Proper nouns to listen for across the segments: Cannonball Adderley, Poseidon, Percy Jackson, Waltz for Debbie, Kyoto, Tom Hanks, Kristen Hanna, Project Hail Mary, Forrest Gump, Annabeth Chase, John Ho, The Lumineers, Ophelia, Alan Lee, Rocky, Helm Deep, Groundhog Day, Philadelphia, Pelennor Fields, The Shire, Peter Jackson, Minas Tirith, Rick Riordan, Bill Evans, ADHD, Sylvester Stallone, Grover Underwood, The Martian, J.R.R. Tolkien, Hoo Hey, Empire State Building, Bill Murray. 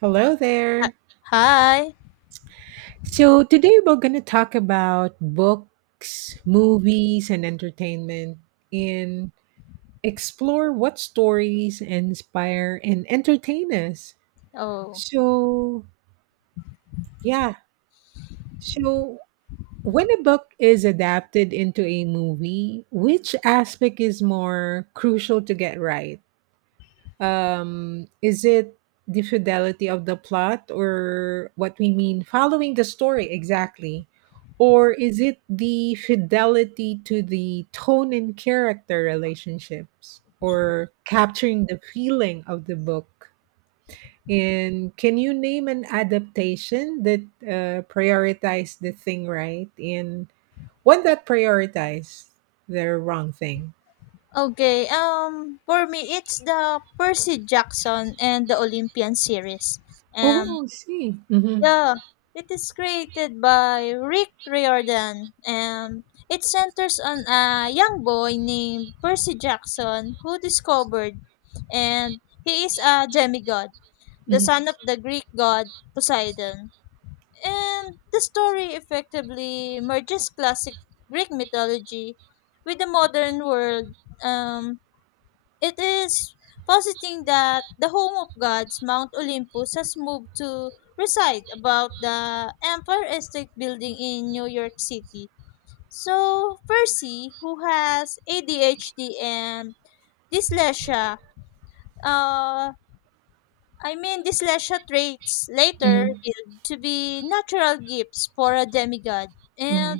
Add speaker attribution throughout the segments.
Speaker 1: Hello there.
Speaker 2: Ha Hi.
Speaker 1: Today we're going to talk about books, movies, and entertainment and explore what stories inspire and entertain us.
Speaker 2: Oh,
Speaker 1: So, yeah. So, when a book is adapted into a movie, which aspect is more crucial to get right? Is it the fidelity of the plot, or what we mean following the story exactly, or is it the fidelity to the tone and character relationships, or capturing the feeling of the book? And can you name an adaptation that prioritized the thing right and one that prioritized the wrong thing?
Speaker 2: okay, for me, it's the Percy Jackson and the Olympian series. Um,
Speaker 1: Oh, I see. mm-hmm,
Speaker 2: yeah, it is created by Rick Riordan. It centers on a young boy named Percy Jackson who discovered, and he is a demigod, the son of
Speaker 1: mm-hmm,
Speaker 2: the Greek god Poseidon. And the story effectively merges classic Greek mythology with the modern world. Um, it is positing that the home of gods, Mount Olympus, has moved to reside about the Empire State Building in New York City. So, Percy, who has ADHD and dyslexia, uh, I mean, these leisure traits later
Speaker 1: mm-hmm,
Speaker 2: revealed to be natural gifts for a demigod,
Speaker 1: mm-hmm.
Speaker 2: and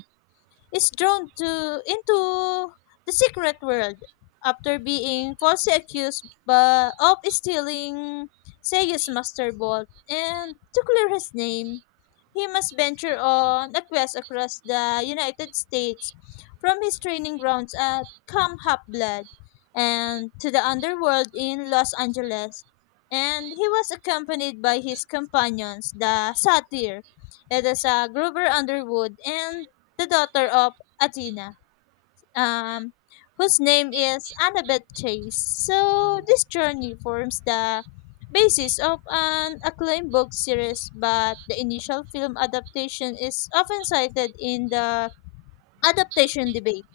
Speaker 2: is drawn to into the secret world after being falsely accused by, of stealing Seiya's master bolt, and to clear his name he must venture on a quest across the United States from his training grounds at Camp Half Blood and to the underworld in Los Angeles. And he was accompanied by his companions, the Satyr, that is Grover Underwood, and the daughter of Athena, um, whose name is Annabeth Chase. So this journey forms the basis of an acclaimed book series, but the initial film adaptation is often cited in the adaptation debate,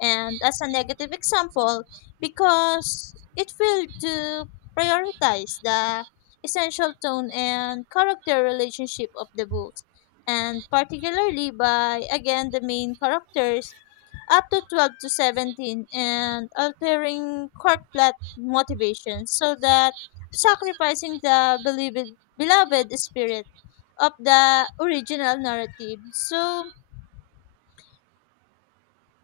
Speaker 2: and as a negative example, because it failed to prioritize the essential tone and character relationship of the books, and particularly by again the main characters up to 12 to 17 and altering court plot motivations so that sacrificing the beloved spirit of the original narrative. So,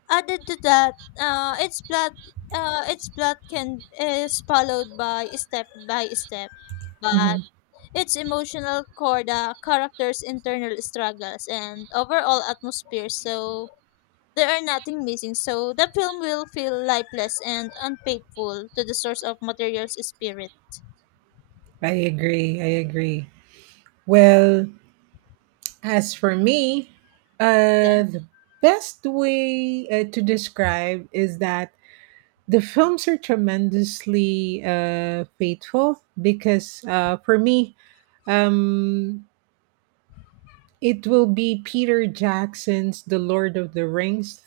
Speaker 2: added to that, uh, its plot, its plot can is followed by step, but its emotional core, the characters' internal struggles, and overall atmosphere. So there are nothing missing. So the film will feel lifeless and unfaithful to the source of material's spirit.
Speaker 1: I agree. I agree. Well, as for me,
Speaker 2: Yeah.
Speaker 1: the best way to describe is that the films are tremendously faithful because, for me, um, it will be Peter Jackson's "The Lord of the Rings"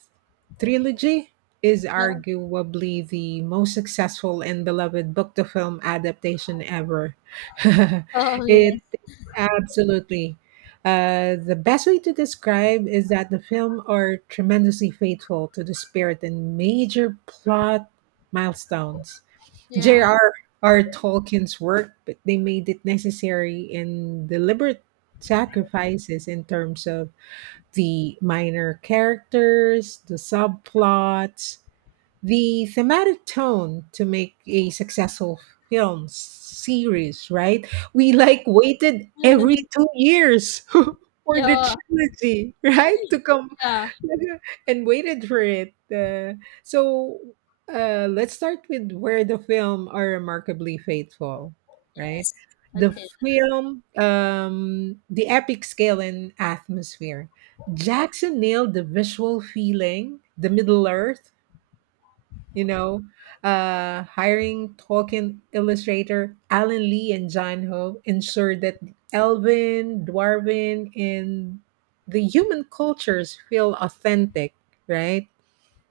Speaker 1: trilogy. Is
Speaker 2: Yeah.
Speaker 1: arguably the most successful and beloved book-to-film adaptation ever.
Speaker 2: Oh yes.
Speaker 1: It absolutely. The best way to describe is that the film are tremendously faithful to the spirit and major plot milestones.
Speaker 2: Yeah.
Speaker 1: J.R.R. Tolkien's work, but they made it necessary and deliberate sacrifices in terms of the minor characters, the subplots, the thematic tone to make a successful film series, right? We like waited
Speaker 2: Yeah.
Speaker 1: every 2 years for the
Speaker 2: yeah.
Speaker 1: trilogy, right? To come
Speaker 2: Yeah.
Speaker 1: and waited for it. So let's start with where the film are remarkably faithful, right?
Speaker 2: Yes.
Speaker 1: The
Speaker 2: Okay.
Speaker 1: film, the epic scale and atmosphere. Jackson nailed the visual feeling, the Middle Earth, you know, hiring Tolkien illustrator Alan Lee and John Ho ensured that Elven, Dwarven, and the human cultures feel authentic, right?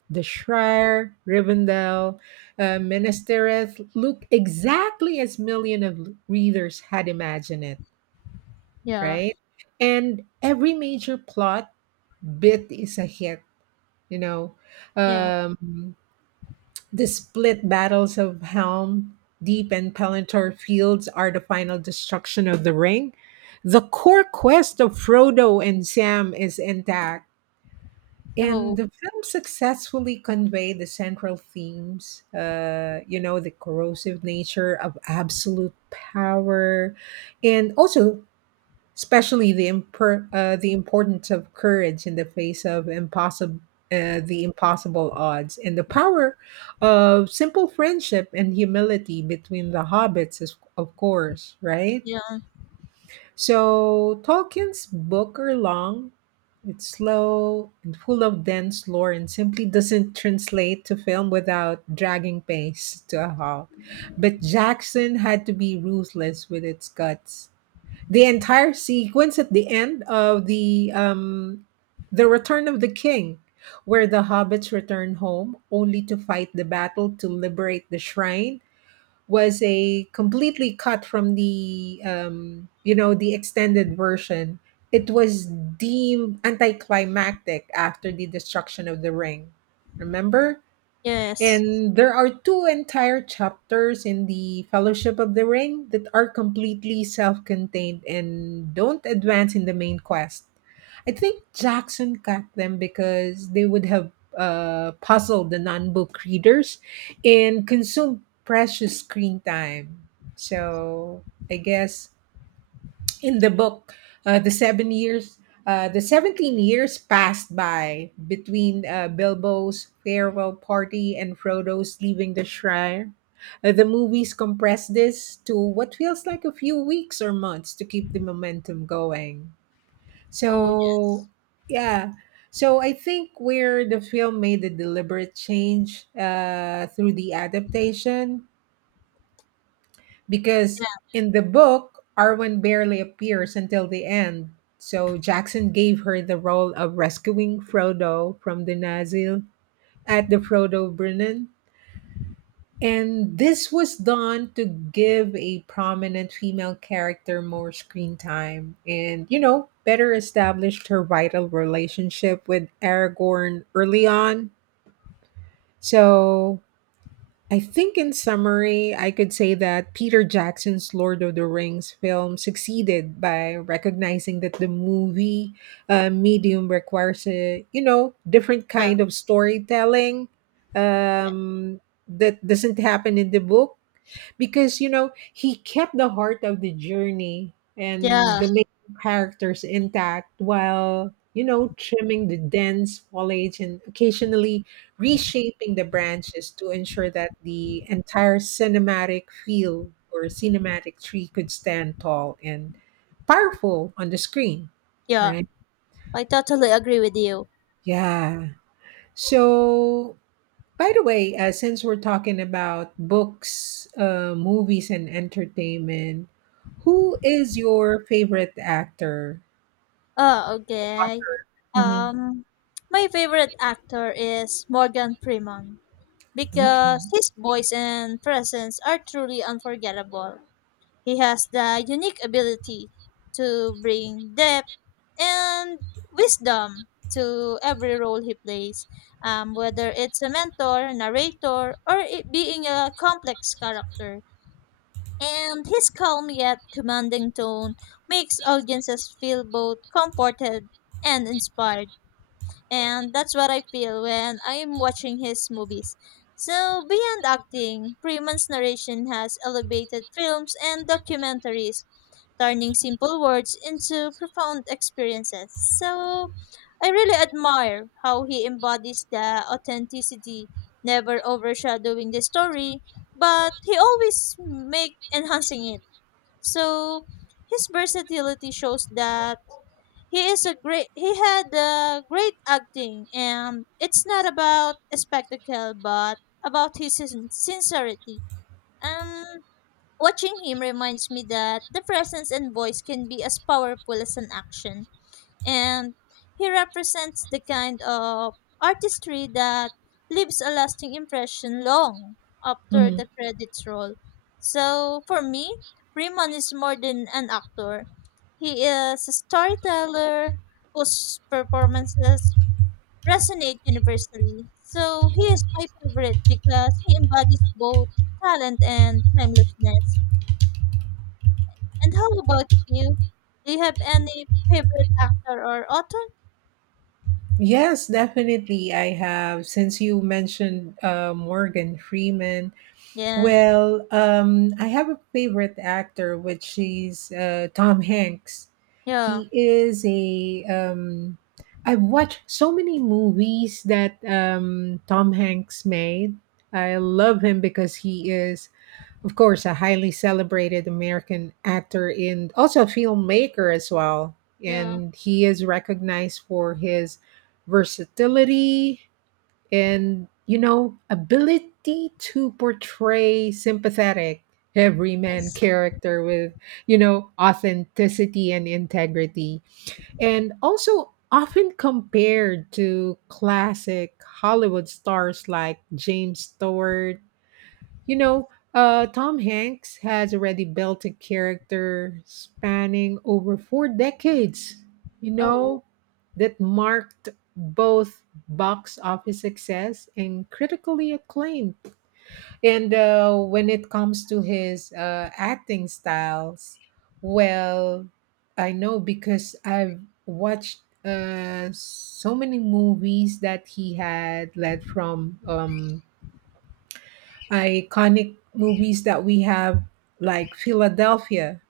Speaker 1: The Shire, Rivendell, Minas Tirith look exactly as millions of readers had imagined it,
Speaker 2: Yeah.
Speaker 1: right? And every major plot bit is a hit, you know.
Speaker 2: Yeah.
Speaker 1: Um, the split battles of Helm Deep and Pelennor Fields are the final destruction of the Ring. The core quest of Frodo and Sam is intact, and
Speaker 2: Oh.
Speaker 1: the film successfully conveyed the central themes. You know, the corrosive nature of absolute power, and also especially the the importance of courage in the face of impossible the impossible odds, and the power of simple friendship and humility between the hobbits is, of course, right.
Speaker 2: Yeah.
Speaker 1: So Tolkien's book are long, it's slow and full of dense lore and simply doesn't translate to film without dragging pace to a halt. But Jackson had to be ruthless with its cuts. The entire sequence at the end of the Return of the King, where the hobbits return home only to fight the battle to liberate the shrine, was a completely cut from the you know, the extended version. It was deemed anticlimactic after the destruction of the ring. Remember?
Speaker 2: Yes.
Speaker 1: And there are two entire chapters in the Fellowship of the Ring that are completely self contained and don't advance in the main quest. I think Jackson cut them because they would have puzzled the non book readers and consumed precious screen time. So I guess in the book, uh, the seven years the 17 years passed by between Bilbo's farewell party and Frodo's leaving the shrine. The movies compress this to what feels like a few weeks or months to keep the momentum going.
Speaker 2: Oh
Speaker 1: so
Speaker 2: yes.
Speaker 1: yeah, so I think where the film made a deliberate change through the adaptation, because
Speaker 2: Yeah,
Speaker 1: in the book, Arwen barely appears until the end. So Jackson gave her the role of rescuing Frodo from the Nazgul at the Frodo Brennan. And this was done to give a prominent female character more screen time, and, you know, better established her vital relationship with Aragorn early on. So I think, in summary, I could say that Peter Jackson's Lord of the Rings film succeeded by recognizing that the movie medium requires a, you know, different
Speaker 2: yeah,
Speaker 1: kind of storytelling, um, that doesn't happen in the book, because, you know, he kept the heart of the journey and
Speaker 2: yeah,
Speaker 1: the main characters intact while, you know, trimming the dense foliage and occasionally reshaping the branches to ensure that the entire cinematic field, or cinematic tree, could stand tall and powerful on the screen,
Speaker 2: yeah.
Speaker 1: right?
Speaker 2: I totally agree with you.
Speaker 1: Yeah. So, by the way, since we're talking about books, movies, and entertainment, who is your favorite actor?
Speaker 2: Oh, okay.
Speaker 1: Hmm.
Speaker 2: Um, my favorite actor is Morgan Freeman
Speaker 1: Okay.
Speaker 2: because his voice and presence are truly unforgettable. He has the unique ability to bring depth and wisdom to every role he plays, whether it's a mentor, narrator, or it being a complex character, and his calm yet commanding tone makes audiences feel both comforted and inspired. And that's what I feel when I'm watching his movies. So, beyond acting, Freeman's narration has elevated films and documentaries, turning simple words into profound experiences. So I really admire how he embodies the authenticity, never overshadowing the story, but he always make enhancing it. So his versatility shows that he had a great acting, and it's not about a spectacle but about his sincerity. Um Watching him reminds me that the presence and voice can be as powerful as an action. And he represents the kind of artistry that leaves a lasting impression long after
Speaker 1: Hmm.
Speaker 2: the credits roll. So for me, Freeman is more than an actor. He is a storyteller whose performances resonate universally. So he is my favorite because he embodies both talent and timelessness. And how about you? Do you have any favorite actor or author?
Speaker 1: Yes, definitely. I have. Since you mentioned Morgan Freeman,
Speaker 2: Yeah.
Speaker 1: well, I have a favorite actor, which is Tom Hanks.
Speaker 2: Yeah.
Speaker 1: He is a. I've watched so many movies that Tom Hanks made. I love him because he is, of course, a highly celebrated American actor and also a filmmaker as well. And he is recognized for his versatility and, you know, ability to portray sympathetic everyman
Speaker 2: Yes.
Speaker 1: character with, you know, authenticity and integrity, and also often compared to classic Hollywood stars like James Stewart. You know, Tom Hanks has already built a character spanning over 4 decades, you
Speaker 2: Oh.
Speaker 1: know, that marked both box office success and critically acclaimed. And when it comes to his acting styles, well, I know because I've watched so many movies that he had led from iconic movies that we have, like Philadelphia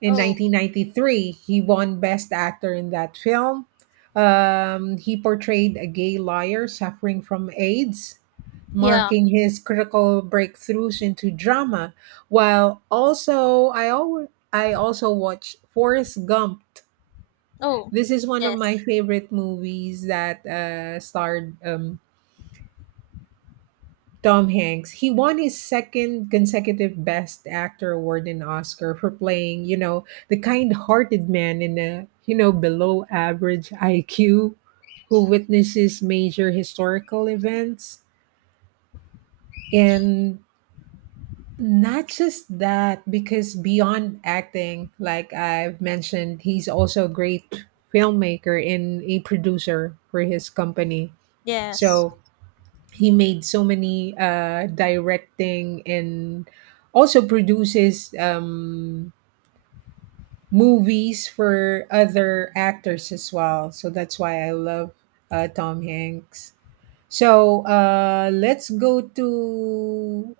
Speaker 1: in
Speaker 2: Oh.
Speaker 1: 1993. He won Best Actor in that film. He portrayed a gay lawyer suffering from AIDS,
Speaker 2: Yeah.
Speaker 1: marking his critical breakthroughs into drama. While also, I also watched Forrest Gump.
Speaker 2: Oh.
Speaker 1: This is one of my
Speaker 2: Yes.
Speaker 1: favorite movies that starred Tom Hanks. He won his second consecutive Best Actor award in Oscar for playing, you know, the kind-hearted man in a, you know, below average IQ who witnesses major historical events. And not just that, because beyond acting, like I've mentioned, he's also a great filmmaker and a producer for his company.
Speaker 2: Yes.
Speaker 1: So he made so many directing and also produces movies for other actors as well. So that's why I love Tom Hanks. So let's go to,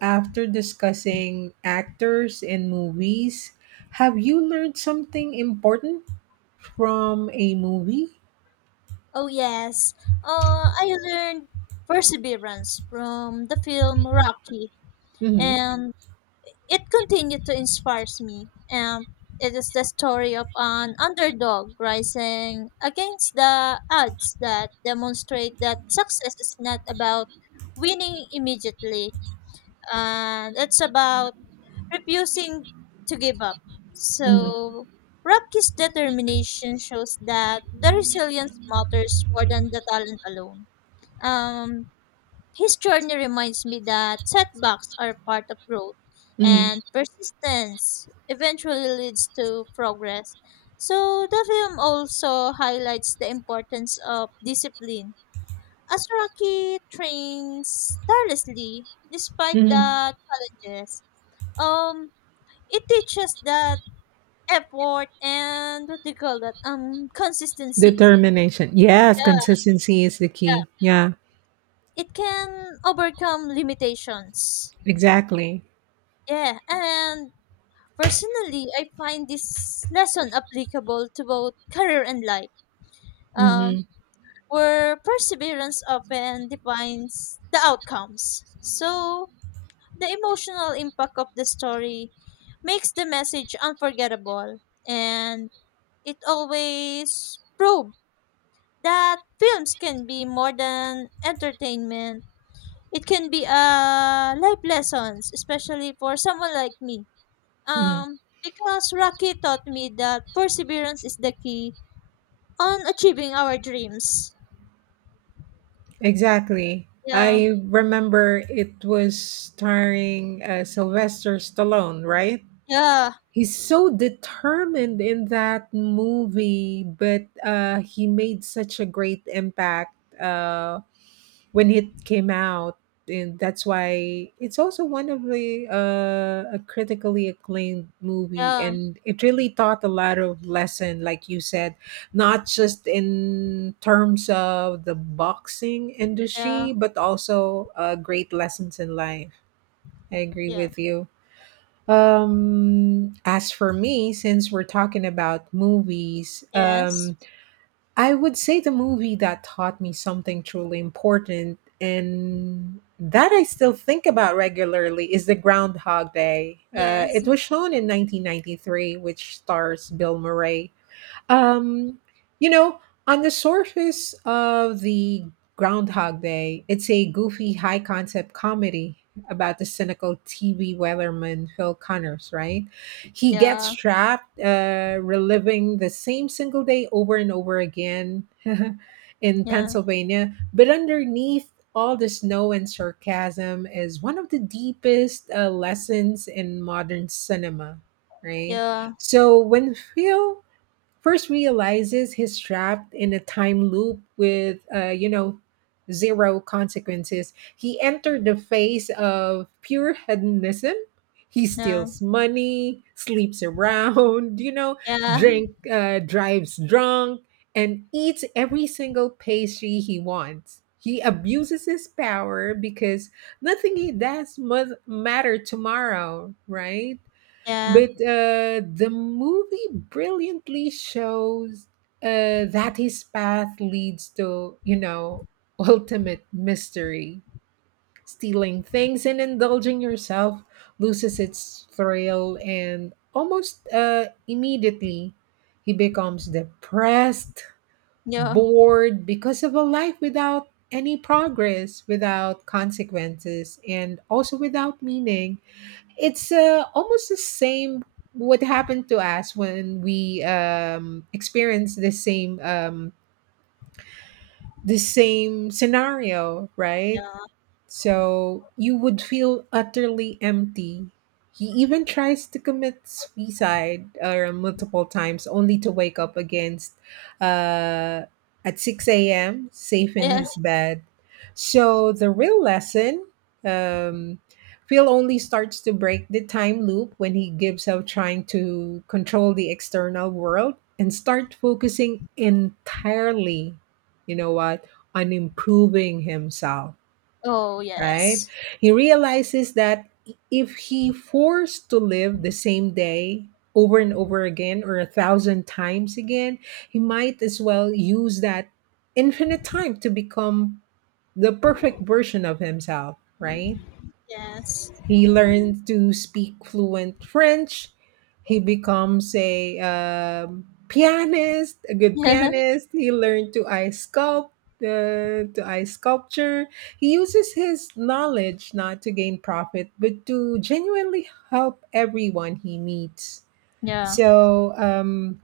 Speaker 1: after discussing actors and movies, have you learned something important from a movie?
Speaker 2: Oh yes. I learned perseverance from the film Rocky,
Speaker 1: Mm-hmm.
Speaker 2: and it continued to inspire me. And it is the story of an underdog rising against the odds that demonstrate that success is not about winning immediately, and it's about refusing to give up.
Speaker 1: Mm-hmm.
Speaker 2: So, Rocky's determination shows that the resilience matters more than the talent alone. Um, his journey reminds me that setbacks are part of growth,
Speaker 1: Mm-hmm.
Speaker 2: and persistence eventually leads to progress. So, the film also highlights the importance of discipline. As Rocky trains tirelessly despite
Speaker 1: Mm-hmm.
Speaker 2: the challenges, um it teaches that effort and what do you call that consistency,
Speaker 1: Determination. Yes,
Speaker 2: yeah,
Speaker 1: consistency is the
Speaker 2: yeah,
Speaker 1: key. Yeah,
Speaker 2: it can overcome limitations,
Speaker 1: exactly.
Speaker 2: yeah, and personally I find this lesson applicable to both career and life. um
Speaker 1: Hmm.
Speaker 2: where perseverance often defines the outcomes, so the emotional impact of the story makes the message unforgettable, and it always proves that films can be more than entertainment. It can be a life lessons, especially for someone like me.
Speaker 1: Hmm.
Speaker 2: Because Rocky taught me that perseverance is the key on achieving our dreams.
Speaker 1: Exactly.
Speaker 2: Yeah,
Speaker 1: I remember it was starring Sylvester Stallone, right?
Speaker 2: yeah,
Speaker 1: He's so determined in that movie, but he made such a great impact. When it came out, and that's why it's also one of the, a critically acclaimed movie,
Speaker 2: yeah,
Speaker 1: and it really taught a lot of lesson, like you said, not just in terms of the boxing
Speaker 2: yeah,
Speaker 1: industry, but also great lessons in life. I agree
Speaker 2: yeah.
Speaker 1: with you. As for me, since we're talking about movies,
Speaker 2: Yes,
Speaker 1: I would say the movie that taught me something truly important and that I still think about regularly is The Groundhog Day.
Speaker 2: yes,
Speaker 1: It was shown in 1993, which stars Bill Murray. Um, you know, on the surface of the Groundhog Day, it's a goofy, high concept comedy about the cynical TV weatherman Phil Connors, right? He gets
Speaker 2: yeah,
Speaker 1: trapped, reliving the same single day over and over again in
Speaker 2: yeah,
Speaker 1: Pennsylvania. But underneath all the snow and sarcasm is one of the deepest lessons in modern cinema, right?
Speaker 2: yeah,
Speaker 1: So when Phil first realizes he's trapped in a time loop with, you know, zero consequences. He entered the phase of pure hedonism. He
Speaker 2: yeah,
Speaker 1: steals money, sleeps around, you know,
Speaker 2: yeah,
Speaker 1: drives drunk, and eats every single pastry he wants. He abuses his power because nothing he does must matter tomorrow, right?
Speaker 2: yeah,
Speaker 1: But the movie brilliantly shows that his path leads to, you know, ultimate mystery. Stealing things and indulging yourself loses its thrill, and almost immediately, he becomes depressed,
Speaker 2: yeah,
Speaker 1: bored because of a life without any progress, without consequences, and also without meaning. It's almost the same what happened to us when we experienced the same scenario,
Speaker 2: yeah,
Speaker 1: right? So you would feel utterly empty. He even tries to commit suicide multiple times, only to wake up against uh, at 6 a.m. safe in
Speaker 2: yeah
Speaker 1: his bed. So the real lesson, um, Phil only starts to break the time loop when he gives up trying to control the external world and start focusing entirely, you know what, on improving himself,
Speaker 2: Oh
Speaker 1: right?
Speaker 2: yes,
Speaker 1: He realizes that if he forced to live the same day over and over again, or 1,000 times again, he might as well use that infinite time to become the perfect version of himself, right?
Speaker 2: yes,
Speaker 1: He learned to speak fluent French. He becomes a pianist, a good
Speaker 2: yeah,
Speaker 1: pianist. He learned to ice sculpt, to ice sculpture. He uses his knowledge not to gain profit, but to genuinely help everyone he meets.
Speaker 2: yeah,
Speaker 1: So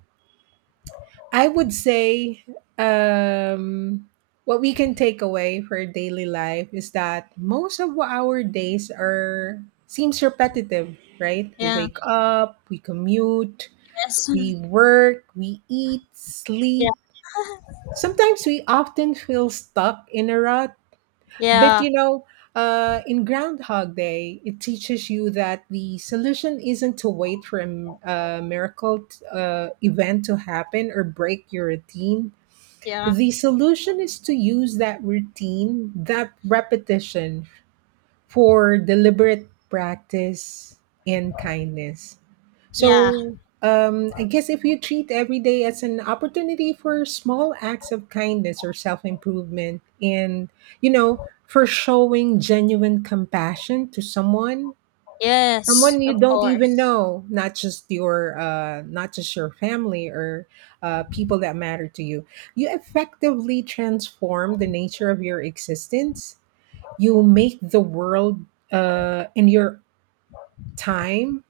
Speaker 1: I would say, um, what we can take away for daily life is that most of our days are seems repetitive, right? We
Speaker 2: yeah,
Speaker 1: wake up, we commute,
Speaker 2: yes.
Speaker 1: we work, we eat,
Speaker 2: Yeah.
Speaker 1: sleep. Sometimes we often feel stuck in a rut, but
Speaker 2: Yeah,
Speaker 1: in Groundhog Day, it teaches you that the solution isn't to wait for a miracle event to happen or break your routine.
Speaker 2: yeah,
Speaker 1: The solution is to use that routine, that repetition for deliberate practice and kindness.
Speaker 2: yeah,
Speaker 1: So, I guess if you treat every day as an opportunity for small acts of kindness or self improvement, and you know, for showing genuine compassion to someone,
Speaker 2: yes,
Speaker 1: someone
Speaker 2: of
Speaker 1: you don't even
Speaker 2: course.
Speaker 1: know, not just your not just your family or people that matter to you. You effectively transform the nature of your existence. You make the world in your time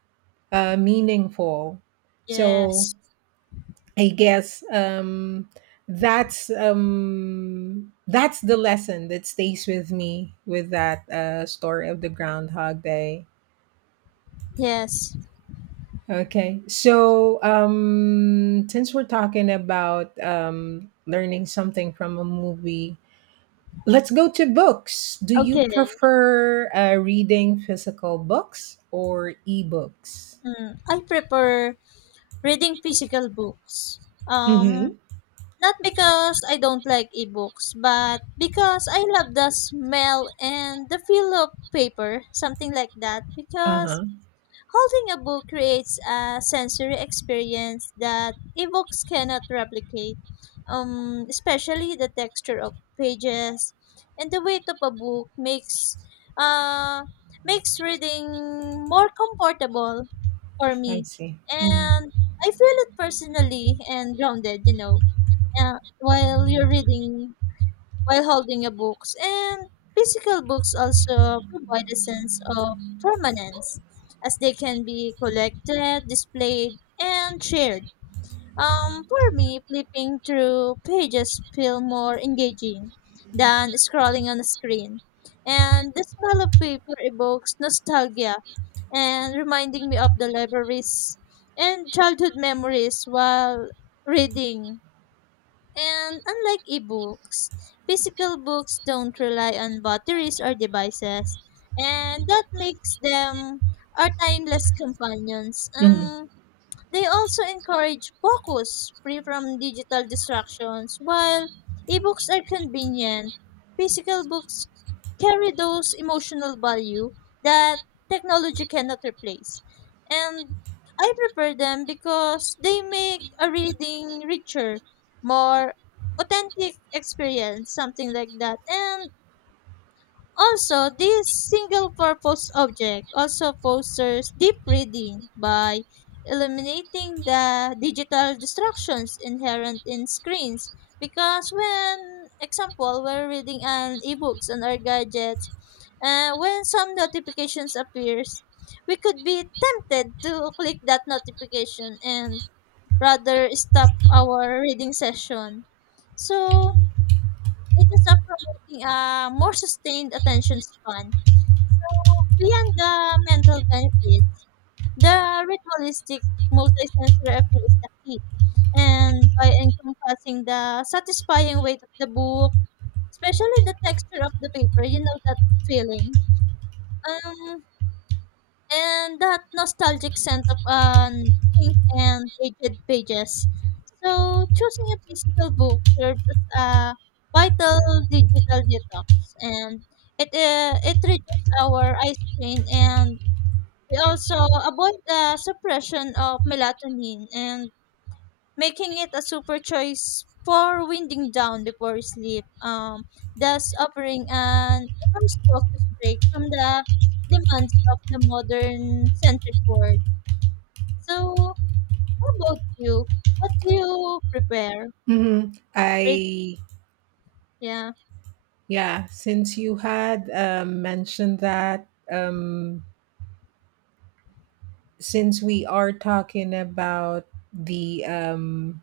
Speaker 1: meaningful. So
Speaker 2: Yes,
Speaker 1: I guess that's the lesson that stays with me with that story of the Groundhog Day.
Speaker 2: yes.
Speaker 1: Okay. So, since we're talking about learning something from a movie, let's go to books. Do you
Speaker 2: Okay.
Speaker 1: prefer reading physical books or ebooks?
Speaker 2: I prefer reading physical books. Um,
Speaker 1: Mm-hmm.
Speaker 2: Not because I don't like ebooks, but because I love the smell and the feel of paper, something like that.
Speaker 1: Uh
Speaker 2: Because
Speaker 1: huh.
Speaker 2: holding a book creates a sensory experience that ebooks cannot replicate, especially the texture of pages and the weight of a book uh, makes reading more comfortable for
Speaker 1: I
Speaker 2: me,
Speaker 1: see. Mm-hmm.
Speaker 2: and I feel it personally and grounded, you know, while you're reading, while holding a books. And physical books also provide a sense of permanence as they can be collected, displayed, and shared. For me, flipping through pages feel more engaging than scrolling on a screen, and the smell of paper evokes nostalgia and reminding me of the libraries and childhood memories while reading. And unlike ebooks, physical books don't rely on batteries or devices, and that makes them our timeless companions.
Speaker 1: Mm-hmm.
Speaker 2: They also encourage focus free from digital distractions. While ebooks are convenient, physical books carry those emotional value that technology cannot replace. And I prefer them because they make a reading richer, more authentic experience, something like that. And also, this single-purpose object also fosters deep reading by eliminating the digital distractions inherent in screens. Because when, example, we're reading an ebooks on our gadgets, when some notifications appears, we could be tempted to click that notification and rather stop our reading session. So it is a promoting a more sustained attention span. So beyond the mental benefits, the ritualistic multisensory appeal is the key. And by encompassing the satisfying weight of the book, especially the texture of the paper, you know that feeling. Um, and that nostalgic scent of an ink and aged pages. So choosing a physical book serves as a vital digital detox, and it reduces our eye strain, and we also avoid the suppression of melatonin and making it a super choice for winding down before sleep, thus offering an immense focus break from the demands of the modern centric world. So, how about you? What do you prepare?
Speaker 1: Mm-hmm.
Speaker 2: Read,
Speaker 1: I...
Speaker 2: yeah,
Speaker 1: Yeah, since you had mentioned that, since we are talking about the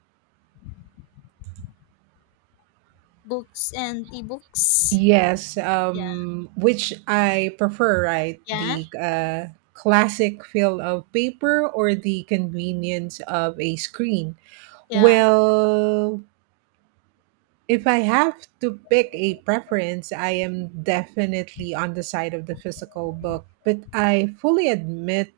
Speaker 2: books and ebooks.
Speaker 1: yes,
Speaker 2: Yeah,
Speaker 1: which I prefer, right?
Speaker 2: yeah,
Speaker 1: The classic feel of paper or the convenience of a screen.
Speaker 2: yeah.
Speaker 1: Well, if I have to pick a preference, I am definitely on the side of the physical book, but I fully admit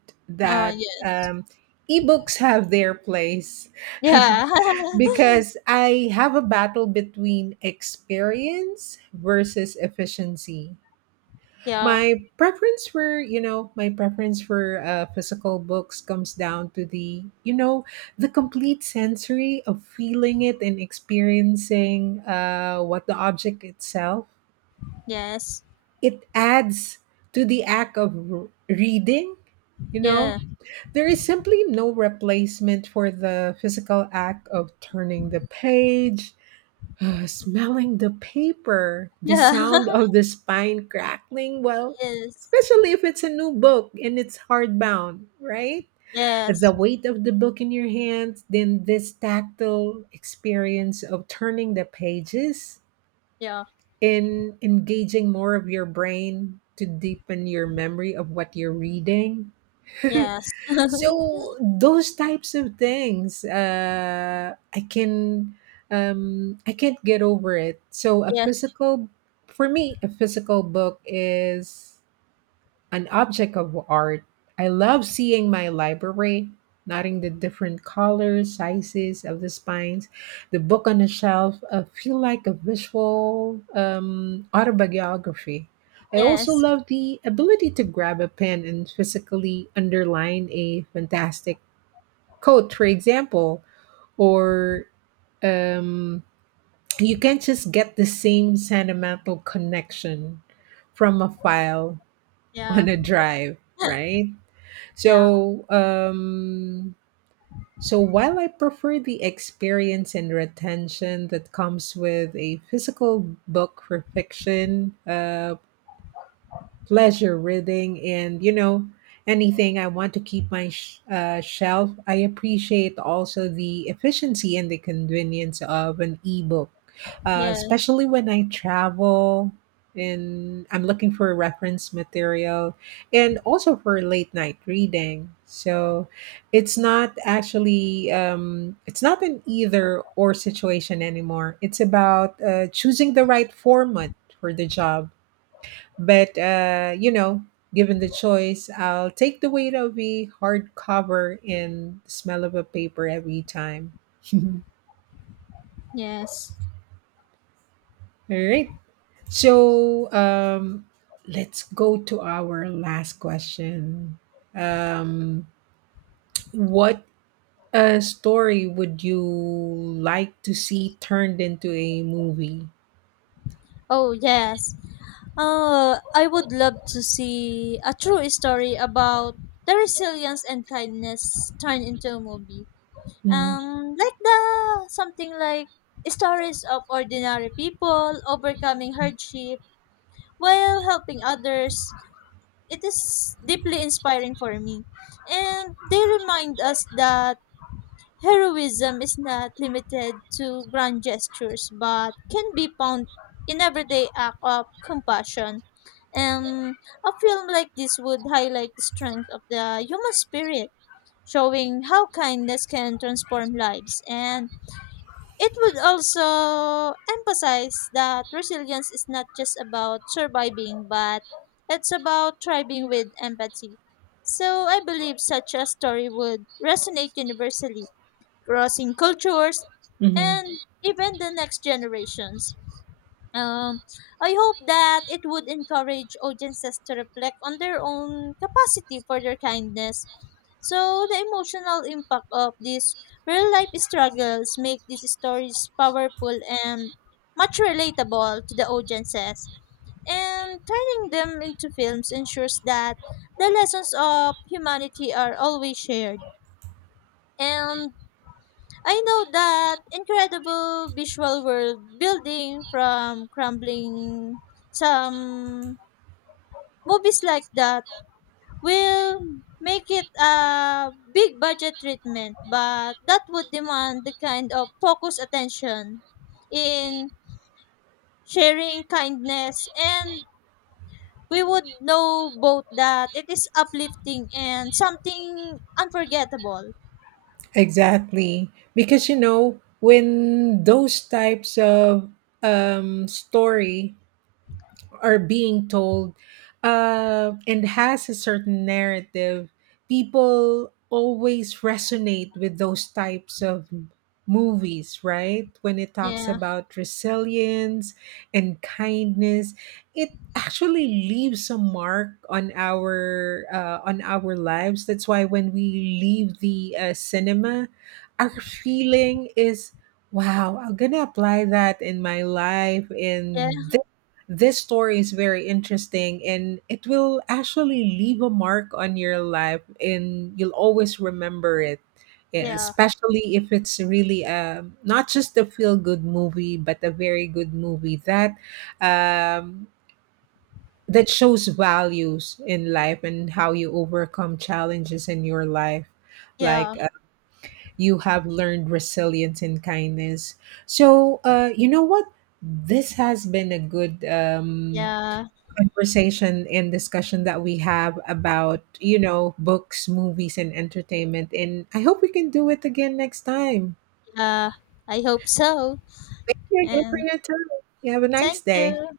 Speaker 2: Oh,
Speaker 1: that
Speaker 2: yes.
Speaker 1: um, ebooks have their place.
Speaker 2: Yeah,
Speaker 1: Because I have a battle between experience versus efficiency.
Speaker 2: yeah,
Speaker 1: My preference for physical books comes down to the, you know, the complete sensory of feeling it and experiencing what the object itself.
Speaker 2: yes,
Speaker 1: It adds to the act of reading, you know.
Speaker 2: yeah,
Speaker 1: There is simply no replacement for the physical act of turning the page, smelling the paper, the
Speaker 2: yeah.
Speaker 1: sound of the spine crackling, well,
Speaker 2: Yes.
Speaker 1: especially if it's a new book and it's hardbound, right? The
Speaker 2: Yes.
Speaker 1: weight of the book in your hands, then this tactile experience of turning the pages
Speaker 2: Yeah.
Speaker 1: and engaging more of your brain to deepen your memory of what you're reading.
Speaker 2: Yes.
Speaker 1: So those types of things, I can't get over it. So a
Speaker 2: Yes.
Speaker 1: physical, for me, a physical book is an object of art. I love seeing my library, noting the different colors, sizes of the spines, the book on the shelf. I feel like a visual autobiography. I also
Speaker 2: Yes.
Speaker 1: love the ability to grab a pen and physically underline a fantastic quote, for example, or um, you can't just get the same sentimental connection from a file
Speaker 2: Yeah.
Speaker 1: on a drive, right?
Speaker 2: Yeah.
Speaker 1: So, um, so while I prefer the experience and retention that comes with a physical book for fiction, pleasure reading and you know anything I want to keep my shelf, I appreciate also the efficiency and the convenience of an ebook,
Speaker 2: Yes.
Speaker 1: especially when I travel and I'm looking for reference material and also for late night reading. So it's not actually, it's not an either or situation anymore. It's about choosing the right format for the job. But you know, given the choice, I'll take the weight of a hardcover and the smell of a paper every time. All
Speaker 2: Yes.
Speaker 1: right. So let's go to our last question. Um, what story would you like to see turned into a movie?
Speaker 2: Oh, yes. I would love to see a true story about the resilience and kindness turned into a movie.
Speaker 1: Mm-hmm.
Speaker 2: Like the something like stories of ordinary people overcoming hardship while helping others, it is deeply inspiring for me. And they remind us that heroism is not limited to grand gestures but can be found in everyday act of compassion. And a film like this would highlight the strength of the human spirit, showing how kindness can transform lives, and it would also emphasize that resilience is not just about surviving, but it's about thriving with empathy. So I believe such a story would resonate universally, crossing cultures
Speaker 1: Mm-hmm.
Speaker 2: and even the next generations. Um, I hope that it would encourage audiences to reflect on their own capacity for their kindness. So the emotional impact of these real life struggles make these stories powerful and much relatable to the audiences. And turning them into films ensures that the lessons of humanity are always shared. And I know that incredible visual world building from crumbling some movies like that will make it a big budget treatment, but that would demand the kind of focused attention in sharing kindness, and we would know both that it is uplifting and something unforgettable.
Speaker 1: Exactly. Because you know, when those types of story are being told and has a certain narrative, people always resonate with those types of movies, right? When it talks
Speaker 2: Yeah.
Speaker 1: about resilience and kindness, it actually leaves a mark on our lives. That's why when we leave the cinema, our feeling is wow, I'm gonna apply that in my life,
Speaker 2: Yeah.
Speaker 1: and this story is very interesting and it will actually leave a mark on your life and you'll always remember it. Yeah,
Speaker 2: Yeah.
Speaker 1: especially if it's really not just a feel-good movie but a very good movie that um, that shows values in life and how you overcome challenges in your life, like
Speaker 2: Yeah.
Speaker 1: you have learned resilience and kindness. So you know what, this has been a good
Speaker 2: Yeah.
Speaker 1: conversation and discussion that we have about, you know, books, movies, and entertainment. And I hope we can do it again next time.
Speaker 2: Uh, I hope so.
Speaker 1: Thank you again for
Speaker 2: And
Speaker 1: your time. You have a nice
Speaker 2: thank
Speaker 1: day.
Speaker 2: you.